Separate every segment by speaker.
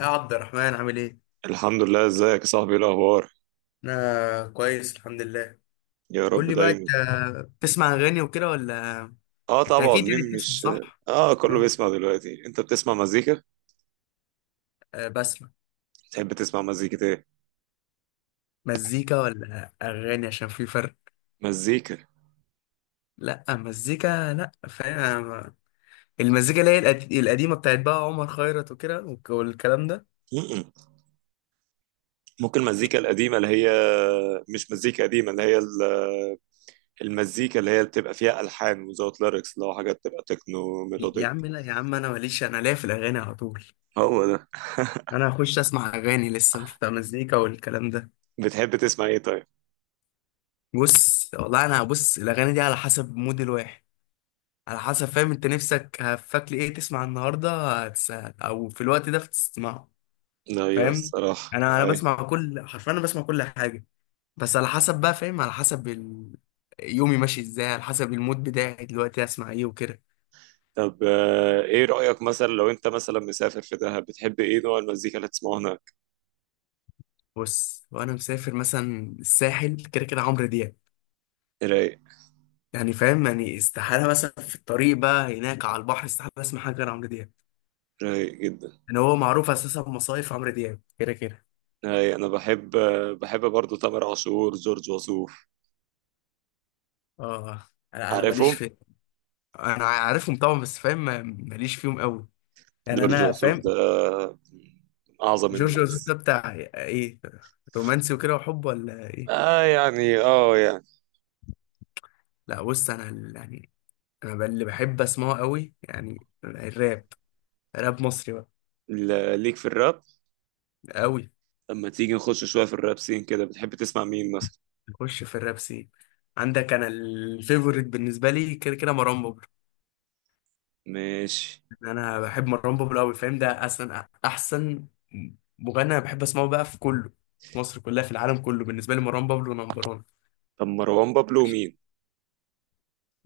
Speaker 1: يا عبد الرحمن عامل ايه؟
Speaker 2: الحمد لله، ازيك يا صاحبي؟ ايه الاخبار؟
Speaker 1: انا كويس الحمد لله.
Speaker 2: يا
Speaker 1: قول
Speaker 2: رب
Speaker 1: لي بقى انت
Speaker 2: دايما.
Speaker 1: بتسمع اغاني وكده، ولا؟
Speaker 2: اه
Speaker 1: انت
Speaker 2: طبعا،
Speaker 1: اكيد يعني
Speaker 2: مين
Speaker 1: بتسمع،
Speaker 2: مش.
Speaker 1: صح؟
Speaker 2: اه كله
Speaker 1: اه
Speaker 2: بيسمع دلوقتي. انت بتسمع مزيكا؟
Speaker 1: بسمع.
Speaker 2: تحب تسمع مزيكة ايه؟
Speaker 1: مزيكا ولا اغاني؟ عشان في فرق.
Speaker 2: مزيكا.
Speaker 1: لا مزيكا، لا فاهم أنا المزيكا اللي هي القديمه بتاعت بقى عمر خيرت وكده والكلام ده.
Speaker 2: م-م. ممكن المزيكا القديمة اللي هي، مش مزيكا قديمة، اللي هي المزيكا اللي هي بتبقى فيها ألحان وزود ليركس، لو حاجات بتبقى تكنو
Speaker 1: يا
Speaker 2: ميلوديك.
Speaker 1: عم، لا يا عم، انا ماليش، انا ليا في الاغاني على طول.
Speaker 2: هو ده.
Speaker 1: انا هخش اسمع اغاني لسه، مش بتاع مزيكا والكلام ده.
Speaker 2: بتحب تسمع ايه طيب؟
Speaker 1: بص والله، انا بص الاغاني دي على حسب مود الواحد، على حسب فاهم، انت نفسك هفاك لي ايه تسمع النهارده، هتس- او في الوقت ده بتسمعه.
Speaker 2: ايوه
Speaker 1: فاهم،
Speaker 2: الصراحة
Speaker 1: انا
Speaker 2: اي.
Speaker 1: بسمع كل، حرفيا انا بسمع كل حاجه. بس على حسب بقى، فاهم، على حسب يومي ماشي ازاي، على حسب المود بتاعي دلوقتي اسمع ايه وكده.
Speaker 2: طب ايه رأيك مثلا لو انت مثلا مسافر في دهب، بتحب ايه نوع المزيكا اللي تسمعه هناك؟
Speaker 1: بص، وانا مسافر مثلا الساحل، كده كده عمرو دياب.
Speaker 2: رايق.
Speaker 1: يعني فاهم، يعني استحاله مثلا في الطريق بقى هناك على البحر، استحاله اسمع حاجه غير عمرو دياب.
Speaker 2: رايق جدا.
Speaker 1: يعني هو معروف اساسا بمصايف عمرو دياب كده كده.
Speaker 2: أي أنا بحب. بحب برضه تامر عاشور، جورج وسوف.
Speaker 1: اه، انا ماليش
Speaker 2: عارفه؟
Speaker 1: في. انا عارفهم طبعا، بس فاهم، ماليش فيهم قوي. يعني
Speaker 2: جورج
Speaker 1: انا
Speaker 2: وسوف
Speaker 1: فاهم.
Speaker 2: ده من أعظم
Speaker 1: جورج وسوف
Speaker 2: الناس.
Speaker 1: ده بتاع ايه؟ رومانسي وكده وحب ولا ايه؟
Speaker 2: آه يعني، آه يعني.
Speaker 1: لا بص، انا يعني، انا اللي بحب اسمعه قوي يعني الراب، راب مصري بقى،
Speaker 2: ليك في الراب؟
Speaker 1: قوي.
Speaker 2: لما تيجي نخش شوية في الراب سين كده، بتحب تسمع مين مثلا؟
Speaker 1: اخش في الراب سين عندك، انا الفيفوريت بالنسبه لي كده كده مروان بابلو.
Speaker 2: ماشي.
Speaker 1: يعني انا بحب مروان بابلو قوي، فاهم، ده اصلا احسن مغني انا بحب اسمعه بقى، في كله، في مصر كلها، في العالم كله، بالنسبه لي مروان بابلو نمبر 1.
Speaker 2: طب مروان بابلو مين؟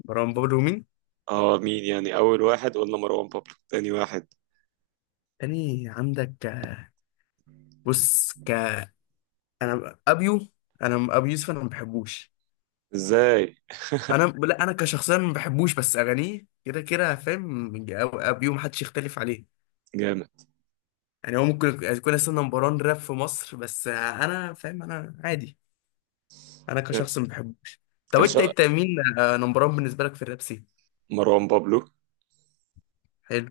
Speaker 1: مروان بابلو مين؟
Speaker 2: آه مين يعني، أول واحد قلنا مروان بابلو، تاني واحد؟
Speaker 1: تاني عندك، بص انا ابيو، انا ابو يوسف، انا ما بحبوش.
Speaker 2: إزاي؟
Speaker 1: انا لا، انا كشخصيا ما بحبوش، بس اغانيه كده كده فاهم. ابيو ما حدش يختلف عليه.
Speaker 2: جامد.
Speaker 1: يعني هو ممكن يكون اصلا نمبر 1 راب في مصر، بس انا فاهم انا عادي، انا كشخص ما بحبوش. طب انت
Speaker 2: كشا.
Speaker 1: انت مين نمبر 1 بالنسبه لك في الراب سين؟
Speaker 2: مروان بابلو.
Speaker 1: حلو.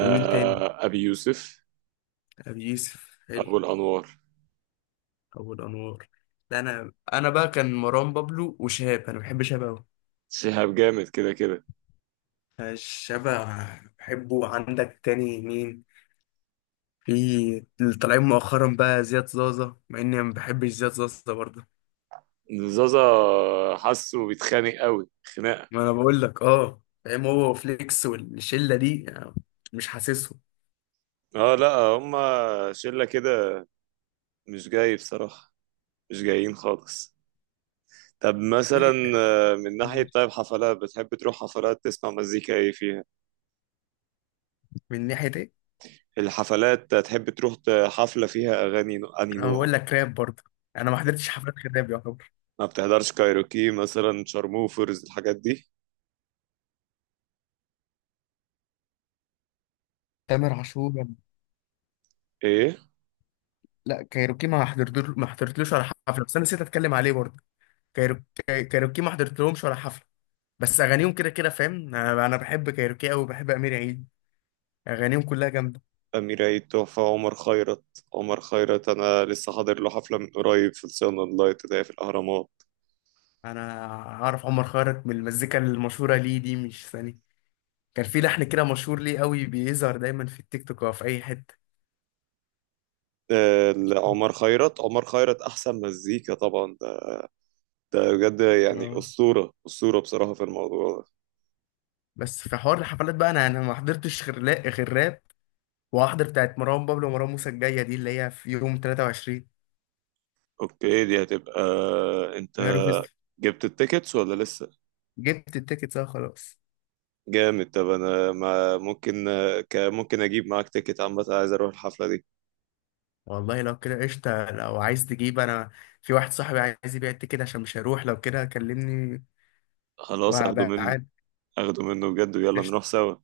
Speaker 1: ومين تاني؟
Speaker 2: أبي يوسف.
Speaker 1: ابو يوسف حلو.
Speaker 2: أبو الأنوار.
Speaker 1: ابو الانوار. ده انا بقى كان مروان بابلو وشهاب، انا بحب شهاب قوي.
Speaker 2: شهاب جامد كده كده.
Speaker 1: شهاب بحبه. عندك تاني مين؟ في اللي طالعين مؤخرا بقى زياد زازا، مع اني ما بحبش زياد زازا برضه.
Speaker 2: زازا. حاسه بيتخانق قوي خناقه.
Speaker 1: ما انا بقول لك، اه، فاهم، هو وفليكس والشله دي يعني، مش حاسسهم.
Speaker 2: اه لا، هما شله كده، مش جاي بصراحه. مش جايين خالص. طب
Speaker 1: قول لي
Speaker 2: مثلا
Speaker 1: انت،
Speaker 2: من ناحية، طيب حفلات، بتحب تروح حفلات تسمع مزيكا ايه فيها؟
Speaker 1: من ناحيه ايه؟
Speaker 2: الحفلات تحب تروح حفلة فيها أغاني أنهي
Speaker 1: انا
Speaker 2: نوع؟
Speaker 1: بقول لك راب برضه. انا ما حضرتش حفلات غير راب يعتبر.
Speaker 2: ما بتحضرش كايروكي مثلا، شارموفرز، الحاجات دي؟
Speaker 1: تامر عاشور.
Speaker 2: ايه؟
Speaker 1: لا كايروكي ما حضرتلوش ولا حفله، بس انا نسيت اتكلم عليه برضه. كايروكي ما حضرتلهمش ولا حفله، بس اغانيهم كده كده فاهم. انا بحب كايروكي قوي، بحب امير عيد. اغانيهم كلها جامده.
Speaker 2: أمير عيد تحفة. عمر خيرت. عمر خيرت أنا لسه حاضر له حفلة من قريب في الصيانة اللايت ده في الأهرامات.
Speaker 1: انا عارف عمر خيرت من المزيكا المشهوره ليه دي، مش ثاني، كان في لحن كده مشهور ليه قوي، بيظهر دايما في التيك توك او في اي حته.
Speaker 2: عمر خيرت. عمر خيرت احسن مزيكا طبعا. ده بجد يعني
Speaker 1: اه.
Speaker 2: اسطوره، اسطوره بصراحه في الموضوع ده.
Speaker 1: بس في حوار الحفلات بقى، انا ما حضرتش غير لا غير راب. وهحضر بتاعت مروان بابلو ومروان موسى الجايه دي، اللي هي في يوم 23
Speaker 2: اوكي، دي هتبقى. انت
Speaker 1: يناير فيستيفال.
Speaker 2: جبت التيكتس ولا لسه؟
Speaker 1: جبت التيكت بقى خلاص.
Speaker 2: جامد. طب انا، ما ممكن، ممكن اجيب معاك تيكت؟ عامه عايز اروح الحفله دي.
Speaker 1: والله لو كده قشطه، لو عايز تجيب، انا في واحد صاحبي عايز يبيع التيكت عشان مش هيروح، لو كده كلمني
Speaker 2: خلاص اخده
Speaker 1: وهبقى
Speaker 2: منه.
Speaker 1: عاد.
Speaker 2: اخده منه بجد، ويلا
Speaker 1: قشطه.
Speaker 2: نروح سوا.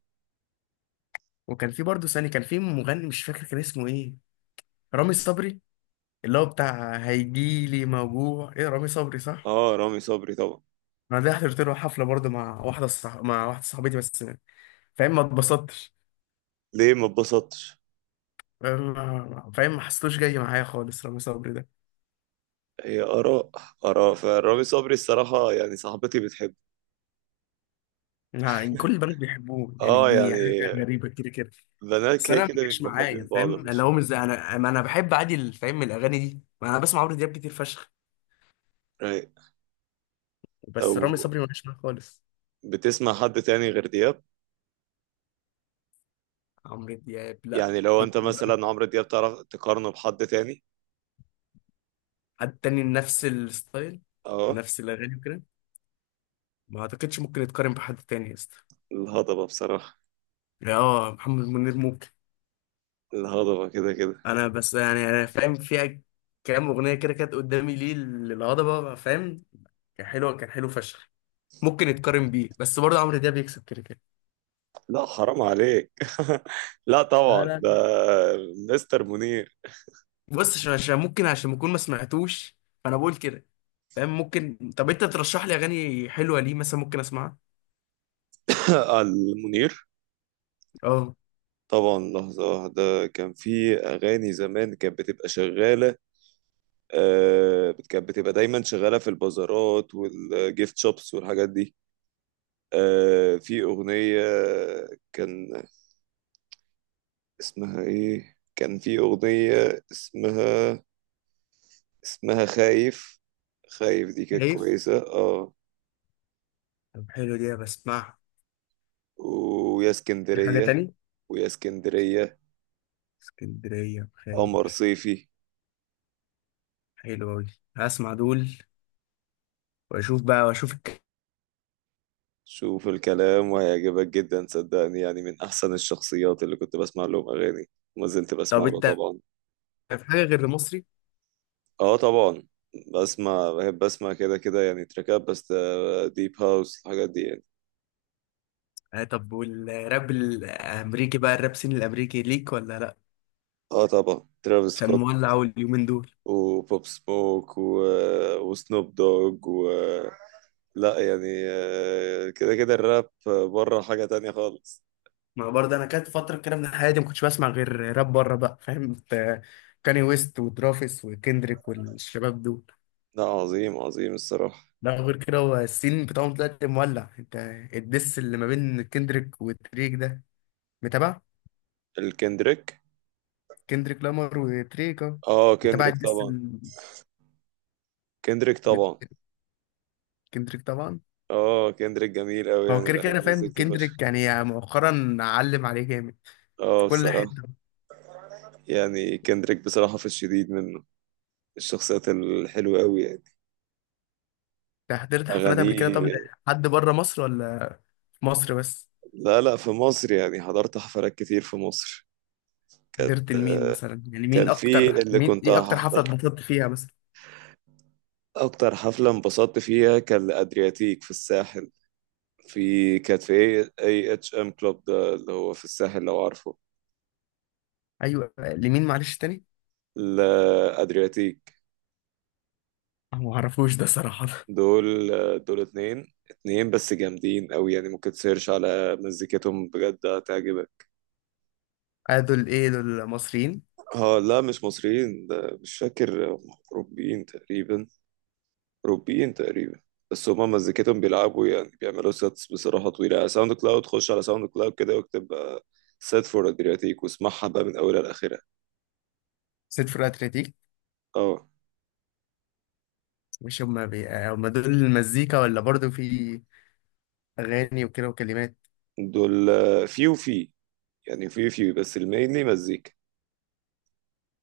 Speaker 1: وكان في برضه ثاني، كان في مغني مش فاكر كان اسمه ايه، رامي صبري، اللي هو بتاع هيجيلي موجوع، ايه رامي صبري صح؟
Speaker 2: اه رامي صبري طبعا.
Speaker 1: انا ده حضرت له حفله برضه مع واحده صاحبتي، بس فاهم ما اتبسطتش.
Speaker 2: ليه ما اتبسطتش؟
Speaker 1: فاهم ما حسيتوش جاي معايا خالص رامي صبري ده.
Speaker 2: هي اراء. اراء فرامي صبري الصراحه، يعني صاحبتي بتحب.
Speaker 1: يعني كل البنات بيحبوه، يعني
Speaker 2: اه
Speaker 1: دي حاجه
Speaker 2: يعني،
Speaker 1: غريبه كده كده.
Speaker 2: بنات
Speaker 1: بس
Speaker 2: كده
Speaker 1: انا ما
Speaker 2: كده
Speaker 1: جاش
Speaker 2: بيبقوا
Speaker 1: معايا
Speaker 2: حابين بعض.
Speaker 1: فاهم، اللي هو مش زي انا، ما انا بحب عادي فاهم الاغاني دي، ما انا بسمع عمرو دياب كتير فشخ.
Speaker 2: Right. او،
Speaker 1: بس رامي صبري ما جاش معايا خالص.
Speaker 2: بتسمع حد تاني غير دياب؟
Speaker 1: عمرو دياب لا.
Speaker 2: يعني لو
Speaker 1: كنت
Speaker 2: انت مثلا عمرو دياب، تعرف تقارنه بحد تاني؟
Speaker 1: حد تاني نفس الستايل
Speaker 2: اه،
Speaker 1: ونفس الاغاني وكده. ما اعتقدش ممكن يتقارن بحد تاني يا اسطى.
Speaker 2: الهضبة بصراحة.
Speaker 1: يعني اه، محمد منير ممكن.
Speaker 2: الهضبة كده كده.
Speaker 1: انا بس يعني انا فاهم فيها كام اغنيه كده كانت قدامي ليه للهضبه، فاهم. كان حلو، كان حلو فشخ. ممكن يتقارن بيه، بس برضه عمرو دياب بيكسب كده كده.
Speaker 2: لا حرام عليك. لا
Speaker 1: لا،
Speaker 2: طبعا،
Speaker 1: لا،
Speaker 2: ده
Speaker 1: لا.
Speaker 2: مستر منير.
Speaker 1: بص، عشان ممكن، عشان بكون ما سمعتوش، فانا بقول كده. فاهم ممكن. طب انت ترشح لي اغاني حلوه ليه مثلا ممكن اسمعها؟
Speaker 2: المنير
Speaker 1: اه.
Speaker 2: طبعا. لحظة واحدة، كان في أغاني زمان كانت بتبقى شغالة. آه كانت بتبقى دايما شغالة في البازارات والجيفت شوبس والحاجات دي. آه في أغنية، كان اسمها ايه، كان في اغنية اسمها، اسمها خايف. خايف دي كانت
Speaker 1: خايف،
Speaker 2: كويسة اه.
Speaker 1: طب حلو دي بسمعها.
Speaker 2: ويا
Speaker 1: في حاجه
Speaker 2: اسكندرية.
Speaker 1: تاني؟
Speaker 2: ويا اسكندرية.
Speaker 1: اسكندريه،
Speaker 2: قمر
Speaker 1: خايف،
Speaker 2: صيفي.
Speaker 1: حلوه قوي. هسمع دول واشوف بقى واشوف.
Speaker 2: شوف الكلام وهيعجبك جدا صدقني، يعني من احسن الشخصيات اللي كنت بسمع لهم اغاني، وما زلت بسمع
Speaker 1: طب
Speaker 2: له
Speaker 1: انت
Speaker 2: طبعا.
Speaker 1: في حاجه غير المصري؟
Speaker 2: اه طبعا، بسمع، بحب اسمع كده كده يعني تراكات بس، ديب هاوس الحاجات دي يعني.
Speaker 1: آه، طب والراب الامريكي بقى، الراب سين الامريكي ليك ولا لا؟
Speaker 2: اه طبعا، ترافيس
Speaker 1: عشان
Speaker 2: سكوت
Speaker 1: مولع أوي اليومين دول.
Speaker 2: وبوب سموك و... وسنوب دوج و... آه، لا يعني، كده كده الراب بره حاجة تانية خالص.
Speaker 1: ما برضه انا كانت فتره كده من حياتي ما كنتش بسمع غير راب بره بقى فاهم، كاني ويست وترافيس وكندريك والشباب دول.
Speaker 2: لا، عظيم عظيم الصراحة.
Speaker 1: لا غير كده. هو السين بتاعهم دلوقتي مولع، انت. الدس اللي ما بين كندريك وتريك ده متابع؟
Speaker 2: الكندريك.
Speaker 1: كندريك لامار وتريك اه.
Speaker 2: اه
Speaker 1: متابع
Speaker 2: كندريك
Speaker 1: الدس
Speaker 2: طبعا. كندريك طبعا.
Speaker 1: كندريك طبعا.
Speaker 2: اه كندريك جميل قوي،
Speaker 1: هو
Speaker 2: يعني
Speaker 1: كده
Speaker 2: بحب
Speaker 1: كده فاهم
Speaker 2: مزيكته فشخ.
Speaker 1: كندريك يعني مؤخرا علم عليه جامد في
Speaker 2: اه
Speaker 1: كل
Speaker 2: بصراحة،
Speaker 1: حتة.
Speaker 2: يعني كندريك بصراحة في الشديد منه الشخصيات الحلوة قوي يعني.
Speaker 1: انت حضرت حفلات قبل كده طب؟
Speaker 2: أغانيه.
Speaker 1: حد بره مصر ولا في مصر بس؟
Speaker 2: لا لا، في مصر، يعني حضرت حفلات كتير في مصر. كانت
Speaker 1: حضرت لمين
Speaker 2: آه،
Speaker 1: مثلا؟ يعني
Speaker 2: كان
Speaker 1: مين
Speaker 2: في
Speaker 1: اكتر،
Speaker 2: اللي
Speaker 1: مين
Speaker 2: كنت
Speaker 1: ايه اكتر حفلة
Speaker 2: هحضر.
Speaker 1: اتبسطت فيها مثلا؟
Speaker 2: اكتر حفله انبسطت فيها كان الادرياتيك في الساحل. في، كانت في اي اي اتش ام كلوب ده اللي هو في الساحل لو عارفه.
Speaker 1: ايوه، لمين معلش تاني؟
Speaker 2: الادرياتيك.
Speaker 1: أنا ما اعرفوش ده صراحة.
Speaker 2: دول. دول اتنين اتنين بس جامدين قوي، يعني ممكن تسيرش على مزيكتهم بجد هتعجبك.
Speaker 1: آه، دول ايه، دول مصريين؟
Speaker 2: اه لا، مش مصريين، ده مش فاكر هم. اوروبيين تقريبا. اوروبيين تقريبا. بس هما مزيكتهم بيلعبوا، يعني بيعملوا سيتس بصراحة طويلة. ساوند كلاود، خش على ساوند كلاود كده واكتب سيت فور ادرياتيك، واسمعها بقى من اولها لاخرها.
Speaker 1: سيد فرقة اتلتيك.
Speaker 2: اه
Speaker 1: مش هما هما دول المزيكا ولا برضو في اغاني وكده وكلمات؟
Speaker 2: دول آه، في وفي يعني، في بس المينلي مزيكا.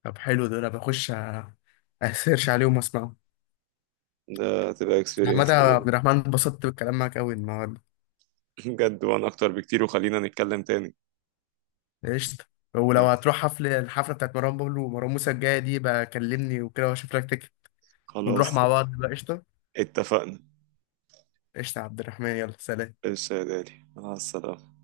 Speaker 1: طب حلو دول، بخش اسيرش عليهم واسمعهم.
Speaker 2: ده هتبقى
Speaker 1: احمد
Speaker 2: اكسبيرينس.
Speaker 1: عبد الرحمن، اتبسطت بالكلام معاك قوي النهارده.
Speaker 2: بجد، وانا اكتر بكتير، وخلينا نتكلم تاني.
Speaker 1: قشطة. ولو هتروح حفلة، الحفلة بتاعت مروان بابلو ومروان موسى الجاية دي بقى كلمني وكده، واشوف لك تكت ونروح
Speaker 2: خلاص.
Speaker 1: مع بعض بقى. قشطة،
Speaker 2: اتفقنا.
Speaker 1: قشطة يا عبد الرحمن، يلا سلام.
Speaker 2: ايش يا غالي، مع السلامة.